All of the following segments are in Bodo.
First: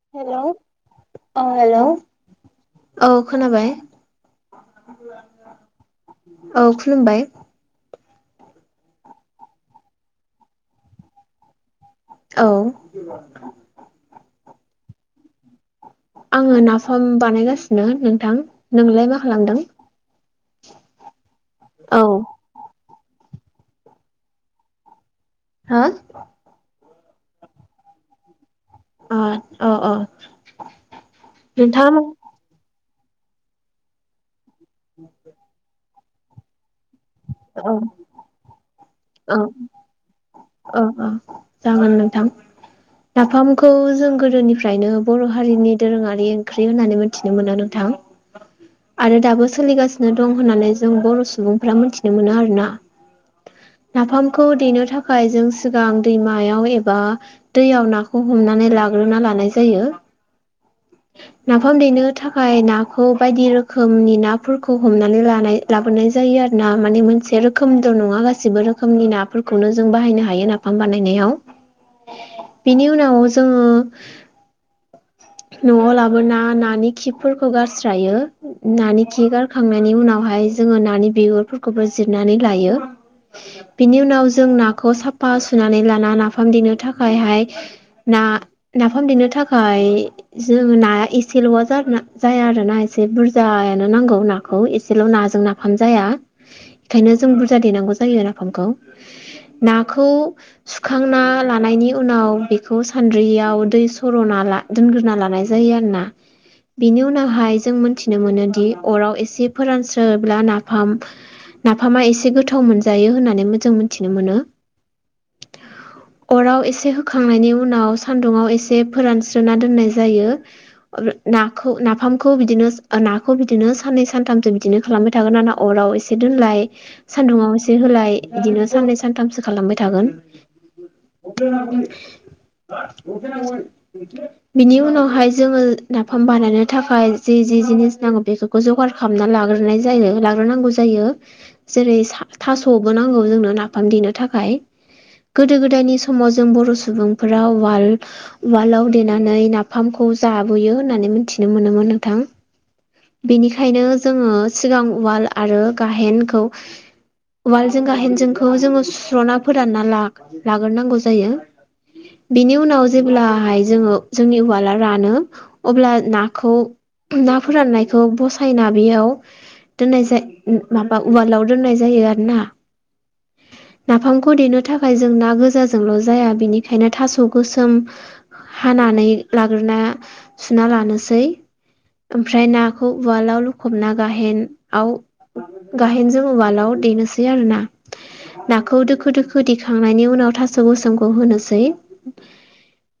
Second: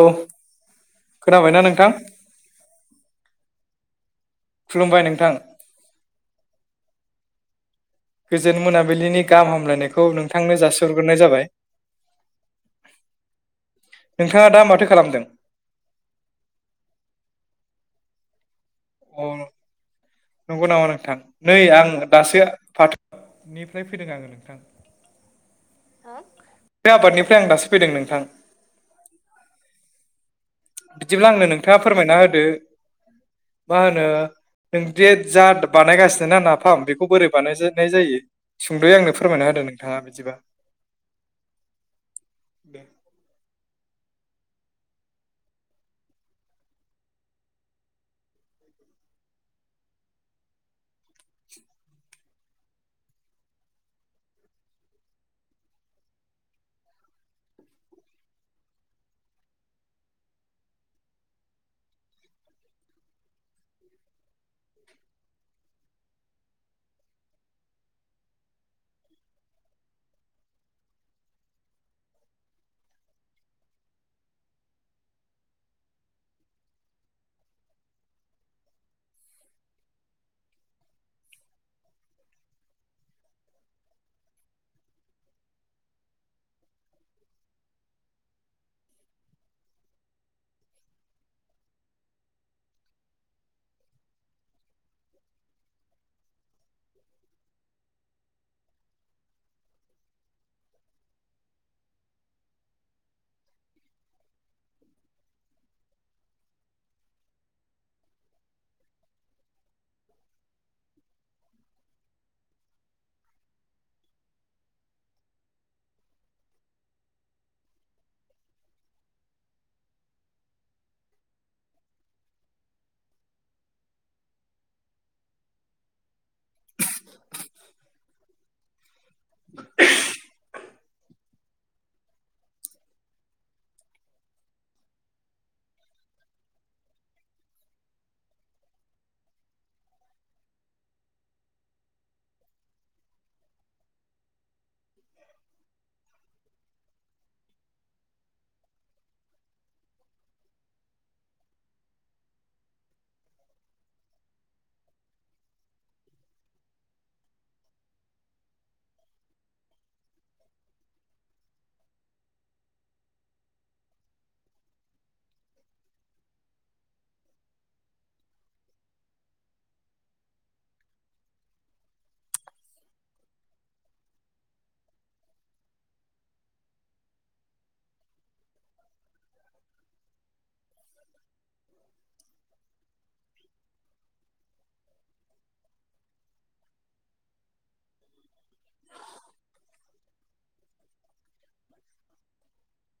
औ हेलौ औ खोनाबायना हेलौ नोंथां औ खोनाबाय खुलुमबाय नोंथां औ खुलुमबाय गोजोन मोनाबिलिनि गाहाम हामलायनायखौ नोंथांनो जासिहग्रोनाय जाबाय औ नोंथाङा दा माथो खालामदों? आङो नाफाम बानायगासिनो नोंथां नोंलाय मा अ खालामदों नंगौ नामा नोंथां नै आं औ दासो फाथो निफ्राय फैदों आङो नोंथां हा बे आबादनिफ्राय आं दासो फैदों नोंथां अ अ अ बिदिब्ला आंनो नोंथाङा फोरमायना होदो मा होनो नों देट जा बानायगासिनो ना नाफाम बे खौ बोरै औ बानायजेननाय जायो सुंद'यै आंनो औ फोरमायना होो नोंथाङा बिदिबा औ औ जागोन नोंथां नाफामखौ जों गोदोनिफ्रायनो बर' हारिनि दोरोङारि ओंख्रि होननानै मिथिनो मोनो नोंथां आरो दाबो सोलिगासिनो दं होननानै जों बर' सुबुंफ्रा मोनथिनो मोनो आरोना [unintelligible] नाफामखौ देनो थाखाय जों सिगां दैमायाव एबा दैयाव नाखौ हमनानै लागोन ग्रोना लानाय जायो [unintelligible] नाफाम देनो थाखाय नाखौ बायदि रोखोमनि नाफोरखौ हमनानै लानाय लाबोनाय जायो आरोना माने मोनसे रोखोमद' नङा गासिबो रोखोमनि नाफोरखौनो जों बाहायनो हायो नाफाम बानायनायाव बेनि उनाव जोङो न'आव लाबोना नानि खिफोरखौ गारस्रायो नानि खि गारखांनायनि उनाव मशहाय जोङो नानि बिगुरफोरखौबो जिरनानै लायो बिनि उनाव जों नाखौ साफा सुनानै लाना नाफाम देनो थाखायहाय ना नाफाम देनो थाखाय जोङो नाया एसेल'आ जाया आरो ना एसे बुरजायानो नांगौ नाखौ‌। एसेल' नाजों नाफाम जाया। बेखायनो जों बुरजा देनांगौ जायो आरो। फांखौ नाखौ सुखांना लानायनि उनाव बेखौ सान्द्रि दैयाव दै सर'ना दोनग्रोना लानाय जायो आरोना। बिनि उनावहाय जों मोनथिनो मोनो दि अराव एसे फोरानस्रोब्ला नाफाम नाफामा एसे गोथाव मोनजायो होननानै मोजां मोनथिनो मोनो। [inaudible] अराव एसे होखांनायनि उनाव सान्दुंङाव एसे फोरानस्रि सोना दोनाय जायो ना नाखौ नाफामखौ बिदिनो नाखौ बिदिनो सानै सानथाम बिदिनो खालामबाय थागोन ना अराव एसे दोनलाय, सानदुंआव एसे होलाय, बिदिनो साननै सानथामसो खालामबाय थागोन। [inaudible] [unintelligible] बिनि उनावहाय जोङो, नाफाम बानायनो थाखाय जि जि जिनिस नांगौ बेफोरखौ जगार खालामना लागो लाग्रोनाय जायो लाग्रोनांगौ जायो जेरै थ थास'बो नांगौ जोंनो नाफाम देनो थाखाय। बिनि गोदो गोदायनि समाव जों बर' सुबुंफोरा वाल उवालाव देनानै नाफामखौ जाबोयो होननानै मिथिनो मोनोमोन नोंथां। बेनिखायनो जोङो सिगां उवाल आरो गाहेनखौ वालजों गाहेनजोंखौ जोङो सुस्र'ना फोरानना रां लाग्रोनांगौ जायो। बिनि उनाव जे अब्लाहाय जोङो जोंनि उवाला रानो अब्ला नाखौ ना फोराननायखौ बसायना बेयाव दोननाय जा माबा उवालाव दोननाय जायो आरो ना। नाफामखौ देनो थाखाय जों ना गोजाजोंल' जाया, बिनिखायनो थास' गोसोम हानानै लाग्रोना सुना लानोसै। ओमफ्राय नाखौ उवालाव लुखबना गाहेनआव गाहेनजों उवालाव देनोसै आरो ना। नाखौ दोखो दोखो दिखांनायनि उनाव थास' गसोमखौ होनोसै।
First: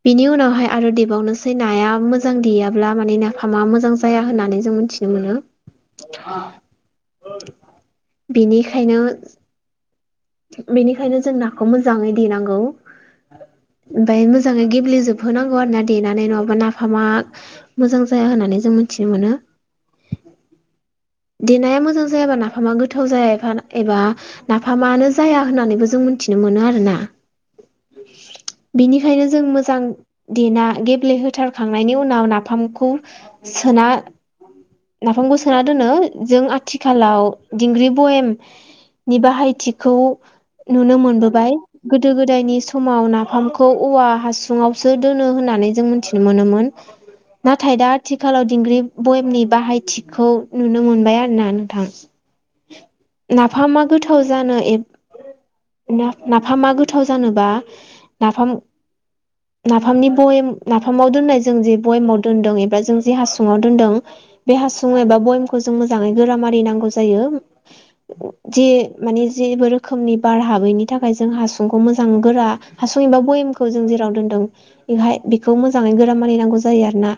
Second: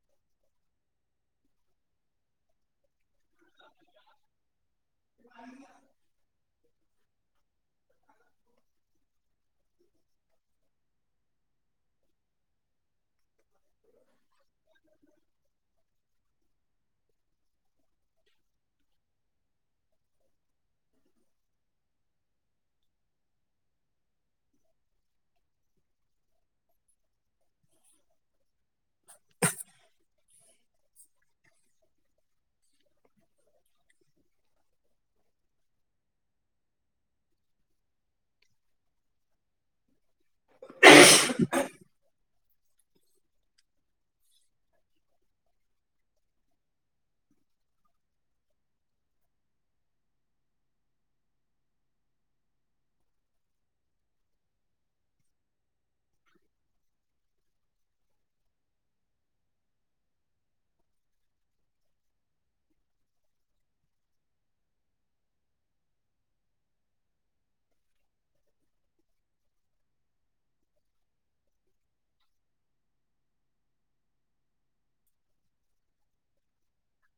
बिनि उनावहाय आरो देबावनोसै नाया मोजां देयाब्ला मान ना फामा मोजां जाया होननानै जों मिथिनो मोनो। बेनिखायनो बेनिखायनो जों नाखौ मोजाङै देनांगौ। [inaudible] ओमफाय मोजाङै गेब्लेेजोबहोनांगौ आरो ना देनानै नङाबा नाफामा मोजां जाया होननानै जों मोन मिथिमोनो। [inaudible] देनाया मोजां जायाबा नाफामा गोथाव जायाफा एबा नाफामानो जाया होननानैबो जों मिथिनो मोनो आरो ना। [inaudible] बेनिखायनो जों मोजां देना गेब्लेहोथारखांनायनि उनाव नाफामखौ सोना नाफामखौ सोना दोनो जों आथिखालाव दिंग्रि बयेम नि बाहायथिखौ नुनो मोनबोबाय गोदो गोदायनि स समाव नाफामखौ औवा हासुङावसो दोनो होननानै जों मिथिनो मोनोमोन। नाथाय दा आथिखालाव दिंग्रि बयेमनि बाहायथिखौ नुनो मोनबाय आरोना नोंथां। नाफामा गोथाव जानो एफ ना नाफामा गोथाव जानोबा नाफाम नाफामनि बयेम नाफामाव दोननाय जों जे बयेमाव दोनदों एबा जों जे हासुङाव दोनदों बे हासुं एबा बयेमखौ जों मोजाङै गोरा मारिनांगौ जायो। जि मानि जेबो रोखोमनि बार हाबैनि थाखाय जों हासुंखौ मोजां गोरा हासुं एबा भयेमखौ जों जेराव दोन्दों बेहाय बेखौ मोजाङै गोरा मारिनांगौ जायो आरो ना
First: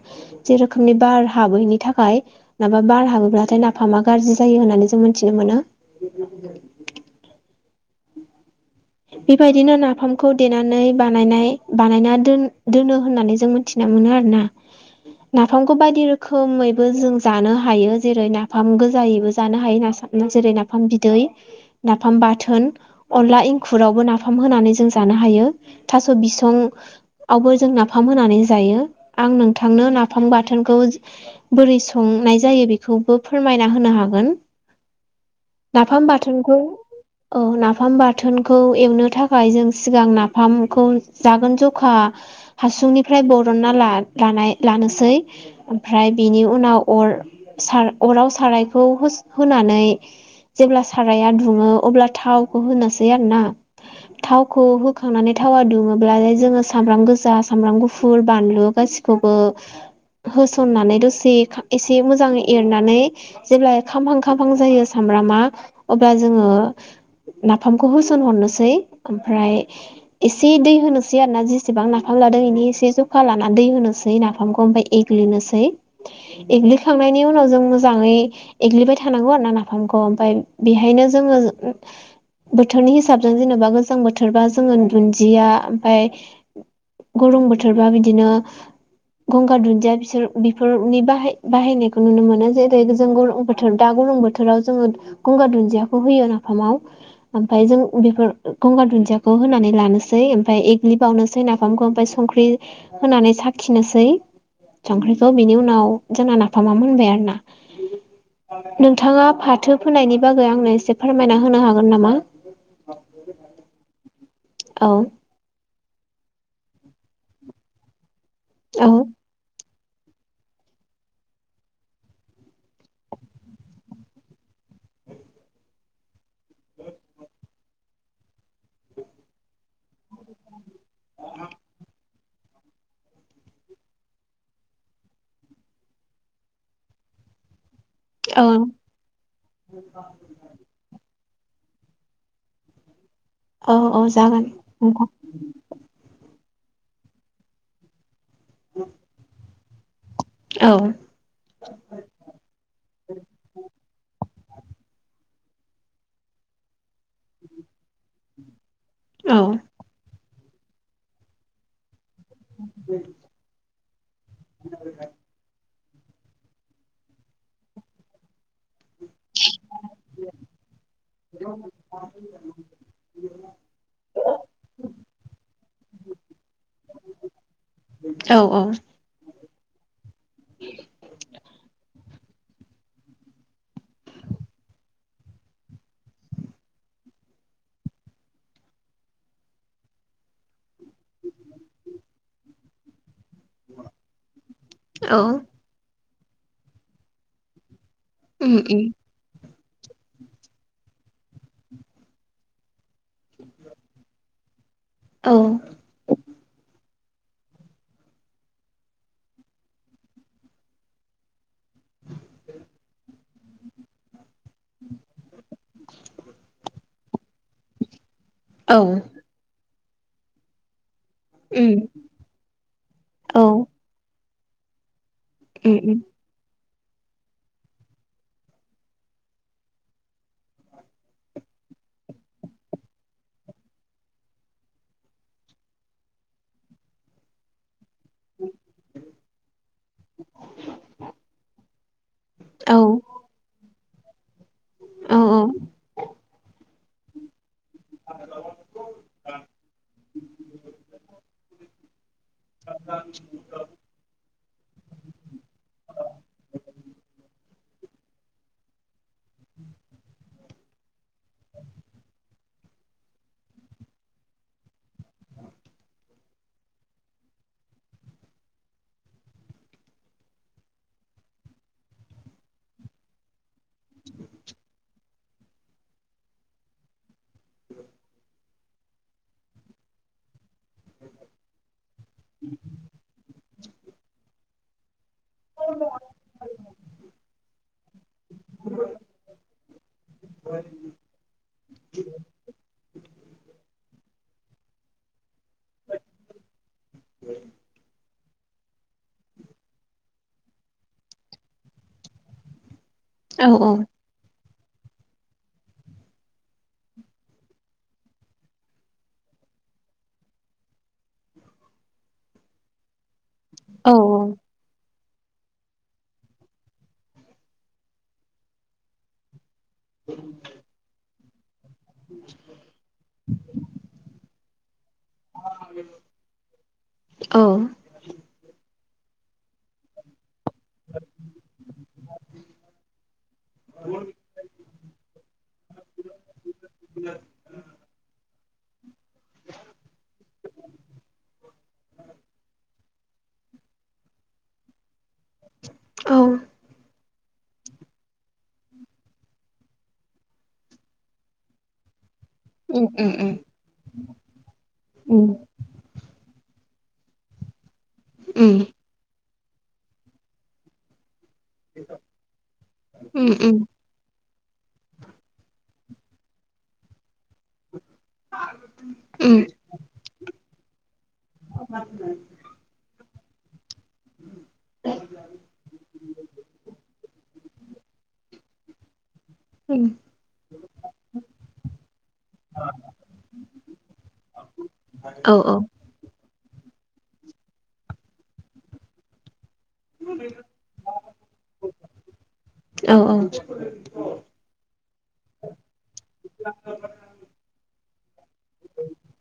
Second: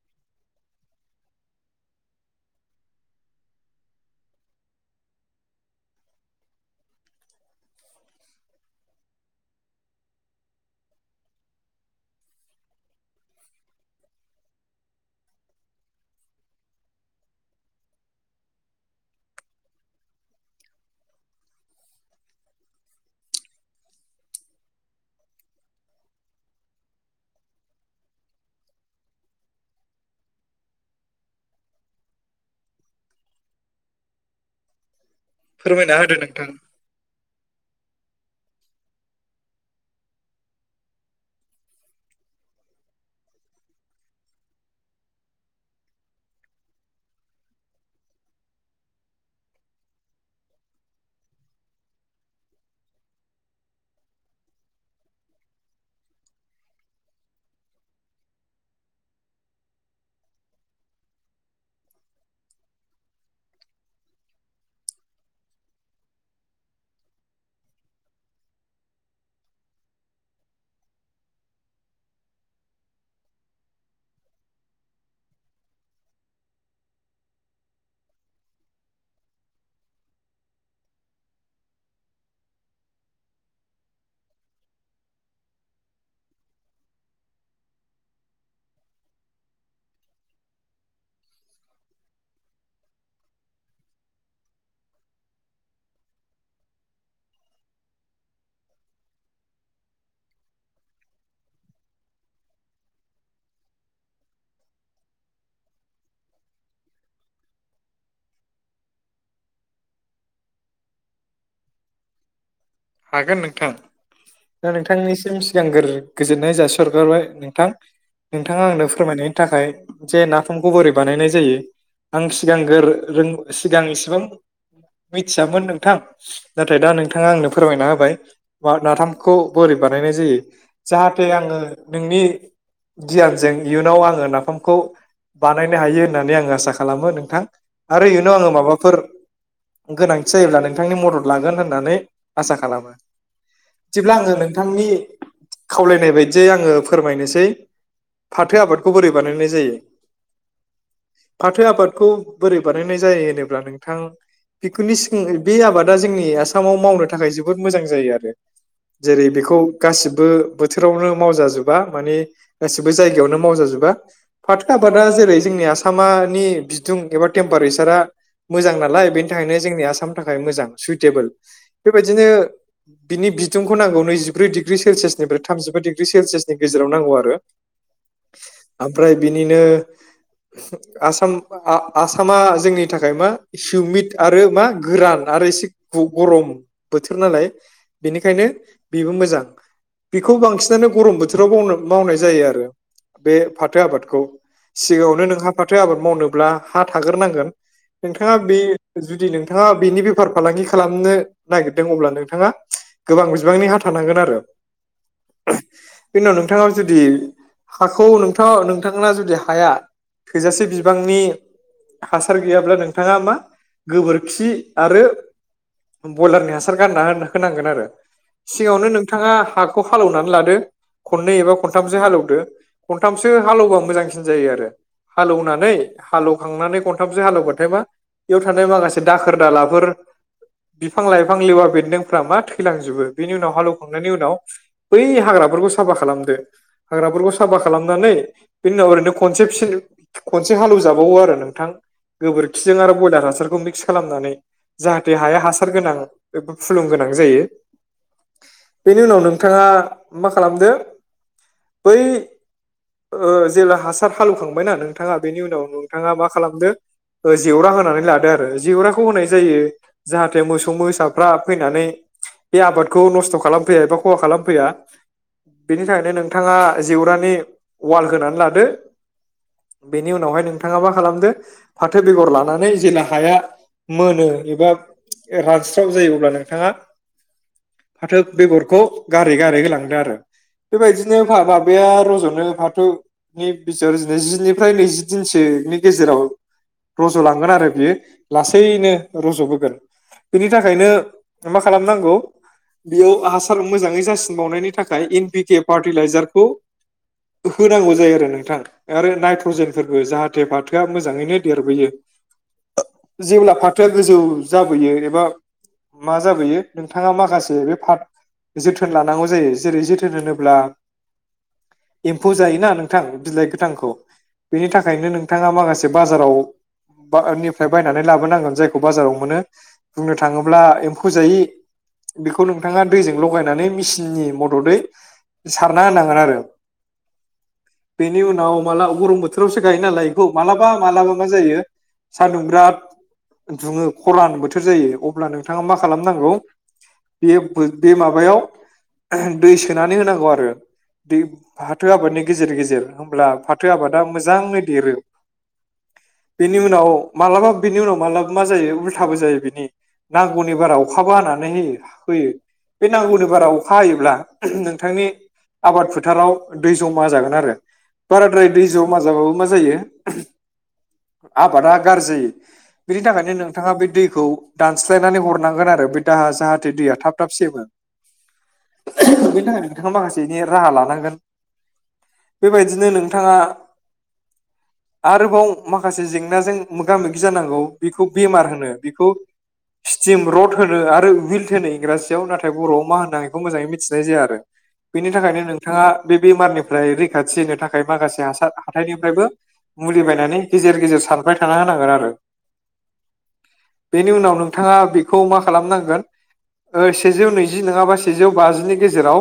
जेरोखोमनि बार हाबैनि थाखाय माबा बार हाबोब्लाथाय नाफामा गाज जायो होननानै जों मिथिनो मोनो। बेबायदिनो नाफामखौ देनानै बानायनाय बानायना दोनो होननानै जों मिथिना मोजां मोनो आरो ना नाफामखौ बायदि रोखोमैबो जों जानो हायो जेरै नाफाम गोजायैबो जानो हायो जेरै नाफाम बिदै नाफाम बाथोन अनला इं खुरावबो नाफाम होनानै जों जानो हायो थास' बिसंवबो जों नाफाम होनानै जायो आं नोंथांनो नाफाम बाथोनखौ बोरै संनाय जायो बेखौबो फोरमायनाय हागोन फोरमायना नाफाम होदो नोंथां बाथोनखौ औ नाफाम बाथोनखौ एवनो थाखाय जों सिगां नाफामखौ जागोन जखा हासुंनिफ्राय बरनना लानोसै ओमफ्राय बिनि उनाव अर साराइखौ होनिनै जेब्ला थावा दुङो जायो आरो ना थावखौ होखांनानै थावा दुमोब्ला जोङो सामब्राम गोजा सामब्राम गुफुर बानलु गासिबो गसिखौबो होसननानै दसे एसे मोजां एरनानै जेब्ला खामहां खामहां जायो साम अब्ला जोङो नाफामखौ बोसन हरनोसै ओमफ्राय एसे दै होनोसै आरो ना जेसेबां नाफाम लादों इनि से जखा लानानै दै होनोसै नाफामखौ फ्राय एग्लिनोसै ए्लिखांनायनि उनाव जों मोजाङै एग्लिबाय थानांगौ आरो ना नाफामखौ ओमफ्राय बेहायनो जोङो बोथोरनि हिसाबजों जेनेबा गोजां बोथोरबा जोङो दुन्दिया ओमफाय गरम बोथोरबा बिदिनो गंगार दुन्दिया बिसोर बेफोरनि बाहाय बाहायनायखौ नुनो मोनो जेरै जों बोथोर दि गरां बोथोराव जोङो गंगार दुन्दियाखौ होयो नाफामाव ओमफ्राय जों बेफोर गंगार दुन्दियाखौ होनानै लानोसै ओमफ्राय एग्लि बावनोसै नाफामखौ आमफ्राय सं संख्रि होनानै साखिनोसै संख्रिखौ बिनि उनाव जोंना नाफामा मोनबाय आरोना नोंथाङा फाथो फोनायनि बागै आंनो एसे फोरमायना होनो हागोन नामा हागोन नोंथां दा औ नोंथांनिसिम सिगांग्रो गोजोननाय जासिरगारबाय नोंथां नोंथाङा आंनो औ फोरमायनायनि थाखाय जे नाफामखौ बोरै बानायनाय जायो आं सिगां सिगां इसेबां मिथियामोन नोंथां नाथाय दा नोंथाङा आंनो फोरमायना होबाया नाफामखौ बोरै बानायनाय जायो जाहाथे आङो नोंनि गियानजों इयुनाव आङो नाफामखौ बानायनो हायो होननानै आं आसा खालामो नोंथां आरो इयुनाव औ आङो माबाफोर गोनांथि जायोब्ला नोंथांनि मदद लागोन होननानै आसा खालामो औ औ जेब्ला आङो जागोन नोंथांनि नोंथां खावलायनाय बायदि जे आङो फोरमायनोसै फाथो आबादखौ बोरै बानायनाय जायो औ फाथो आबादखौ बोरै बानायनाय जायो होनोब्ला नों थां बेनि सि बे आबादा जोंनि आसामाव मावनो थाखाय जोबोद मोजां जायो आरो जेरै औ बेखौ गासिबो बोथोरावनो मावजाजोबा मानि गासिबो जायगायावनो मावजाजोबा फाथो आबादा जेरै जोंनि आसामानि बिदुं एबा टेम्पारेसारा मोजां नालाय बेनि थाखायनो जोंनि आसामनि थाखाय मोजां सुइटेबोल बेबायदिनो [inaudible] बिनि बिदुंखौ नांगौ नैजिब्रै डिग्रि सेलसियासनिफ्राय थामजिबा डिग्रि सेलसियासनि गेजेराव नांगौ आरो औ ओमफ्राय बिनिनो आसाम आसामा जोंनि थाखाय मा हिउमिद आरो मा गोरान आरो एसे गरम बोथोर नालाय बेनिखायनो बेबो मोजां बेखौ बांसिनानो गरम बोथोरावनो मावनाय जायो आरो बे फाथो आबादखौ औ सिगाङावनो नोंहा फाथो आबाद मावनोब्ला हा थाग्रोनांगोन नोंथाङा उम बे उम जुदि नोंथाङा बेनि बेफार फालांगि खालामनो नागिरदों अब्ला नोंथाङा गोबां बिबांनि हा थानांगोन आरो औ [unintelligible] बेनि उनाव नोंथाङा जुदि हाखौ नोंथाङा नोंथां ना जुदि हाया थोजासे बिबांनि हासार गैयाब्ला नोंथाङा मा गोबोर खि आरो बयलारनि हासार गारना होनांगोन आरो औ सिगाङावनो नोंथाङा हाखौ हालौवनानै लादो। खननै एबा उम खनथामसो हालेवदो खनथामसो औ हालेवबा मोजांसिन जायो आरो हालेवनानै उम उम हालौखांनानै खनथामसो हालेवबाथाय मा बेयाव थानाय माखासे दाखोर दालाफोर बिफां लाइफां लेवा बेन्दोंफ्रा मा थैलांजोबो। बेनि उनाव हालौवखांनायनि उनाव बै हाग्राफोर खौ साफा खालामदो। हाग्राफोरखौ साफा खालाम नानै बिनि उनाव ओरैनो खनसे [unintelligible] खनसे हालेव जाबावो आरो नोंथां। गोबोरखिजों औ आरो बयलार हासारखौ मिक्स खालामनानै जाहाथे औ हाया हा या बेफोर फुलुं गोनां जायो। बेनि उनाव नोंथाङा मा खालामदो बै ओ जेब्ला हासार हालौवखांबायना नोंथाङा बेनि उनाव नोंथाङा मा खालामदो ओ जेवरा होनानै लादो आरो जेवराखौ होनाय जायो जाहाथे मोसौ मोसाफ्रा फैनानै बे आबादखौ नस्थ' खालाम फैया एबा खहा खालाम फैया। बेनि थाखायनो नोंथाङा जेवरानि उवाल होनानै लादो। बेनि उनावहाय नोंथाङा मा खालामदो फाथो बेगर लानानै जेब्ला हाया मोनो एबा रानस्राव जायो अब्ला नोंथाङा फाथो बेगरखौ गारै गारै होलांदो आरो बेबायदिनो [unintelligible] माबाया रज'नो फाथोनि बिजिर नै जिनिफ्राय नैजि दिनसोनि गेजेराव रज'लांगोन आरो बियो लासैनो रज'बोगोन। बिनि थाखायनो मा खालामनांगौ बेयाव हासार मोजाङै जासिनबावनायनि थाखाय इन [unintelligible] पाटिलाइजारखौ होनांगौ जायो आरो नों थां आरो नाइट्रजेनफोरबो जाहाथे फाथोआ मोजाङैनो देरबोयो। औ जेब्ला फाथोआ गोजौ जाबोयो एबा मा जाबोयो नोंथाङा माखासे बे फा जोथोन लानांगौ जायो। जेरै जोथोन होनोब्ला एम्फौ जायो ना नोंथां बिलाइ गोथांखौ औ बेनि था खायनो नोंथाङा माखासे बाजाराव बा निफ्राय बायनानै लाबोनांगोन जायखौ बाजाराव मोनो। बुंनो थाङोब्ला एम्फौ जायै बेखौ नोंथाङा दैजों लगायनानै मेसिननि मददै सारना होनांगोन आरो औ बेनि उनाव माला गरम बोथोरावसो गायोनालाय इखौ मालाबा मालाबा मा जायो सानदुं बिराद दुङो। दुफां बोथोर जायो अब्ला नोंथाङा मा खालामनांगौ बे बो माबायाव दै सोनानै होनांगौ आरो दै फाथो आबादनि गेजेर गेजेर होमब्ला फाथो आबादा मोजाङै देरो। औ बेनि उनाव मालाबा बेनि उनाव मालाब मा जायो थाबो जायो बिनि नांगौनि बारा अखाबो हानानै होयो होयो। उम बे नांगौनि उम बारा अखा हायोब्ला नोंथांनि उम आबाद फोथाराव दै ज'मा जागोन आरो उम बाराद्राय दै ज'मा जाबाबो मा जायो आबादा गारजि जायो बिनि उम थाखायनो नोंथाङा उम बे दैखौ दानस्लायनानै हरनां खोनादो बै दाहा जाहाथे दैया थाब थाब सेमो। उम बेनि थाखाय नोंथाङा माखासे इनि राहा लानांगोन। बेबायदिनो नों थाङा आरोबाव माखासे जेंनाजों मोगा मोगि जानांगौ। बेखौ बेमार होनो बेखौ ओम सिम रड होनो आरो उइल्ट होनो इंराजियाव नाथाय बर'आव मा होनो बेखौ मोजाङै मिथिनाय जाया आरो बेनि औ थाखायनो औ नोंथाङा बे बेमारनिफ्राय रैखाथि होनो थाखाय माखासे हासार हाथाइनिफ्रायबो मुलि बायनानै गेजेर गेजेर सारबाय थाना होनांगोन आरो औ बेनि उनाव नोंथाङा बेखौ मा खालामनांगोन ओ सेजौ नैजि नङाबा सेजौ बाजिनि गेजेराव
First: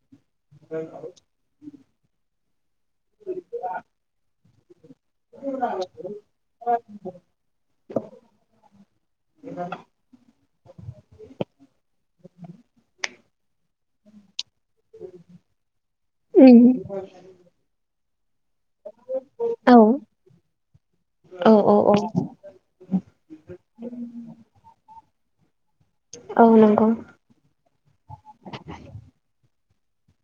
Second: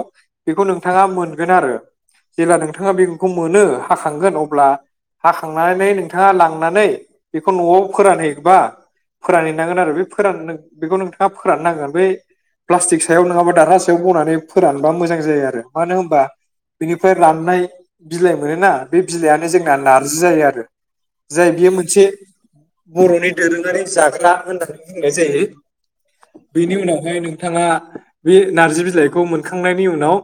बेखौ नोंथाङा मोनगोन आरो जेब्ला नोंथाङा बेखौ मोनो हाखांगोन अब्ला हाखांनानै नोंथाङा लांनानै बेखौ न'आव फोरानहै बा फोरानहैनांगोन आरो बे फोरान बेखौ नोंथाङा फोराननांगोन बै प्लास्टिक सायाव नङाबा दारहा सायाव बनानै फोरानबा मोजां जायो आरो मानो होनबा उम बिनिफ्राय राननाय बिलाय मोनो ना बे बिलाइआनो औ जोंना नारजि जायो आरो जाय बियो औ औ मोनसे बर'नि दोरोङारि जाग्रा होननानै बुंनाय जायो। औ बेनि नंगौ उनावहाय नोंथाङा बे नारजि बिलाइखौ मोनखा नायनि उनाव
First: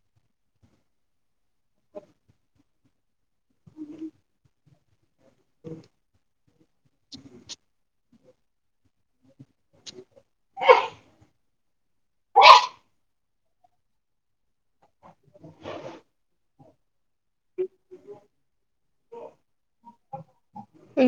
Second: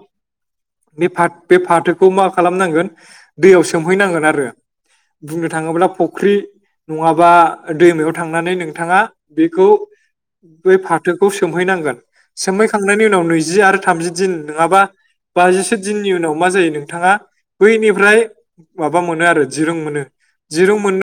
बे फाथ बे फाथोखौ मा खालामनांगोन दैयाव सोमहैनांगोन आरो बुंनो थाङोब्ला फुख्रि नङाबा दैमायाव थांनानै नोंथाङा बेखौ बै फाथोखौ सोमहैनांगोन सोमहैखांनायनि उनाव नैजि आरो थामजि दिन नङाबा बाजिसो दिननि उनाव मा जायो नोंथाङा बैनिफ्राय माबा मोनो आरो जिरुं मोनो जिरुं मोन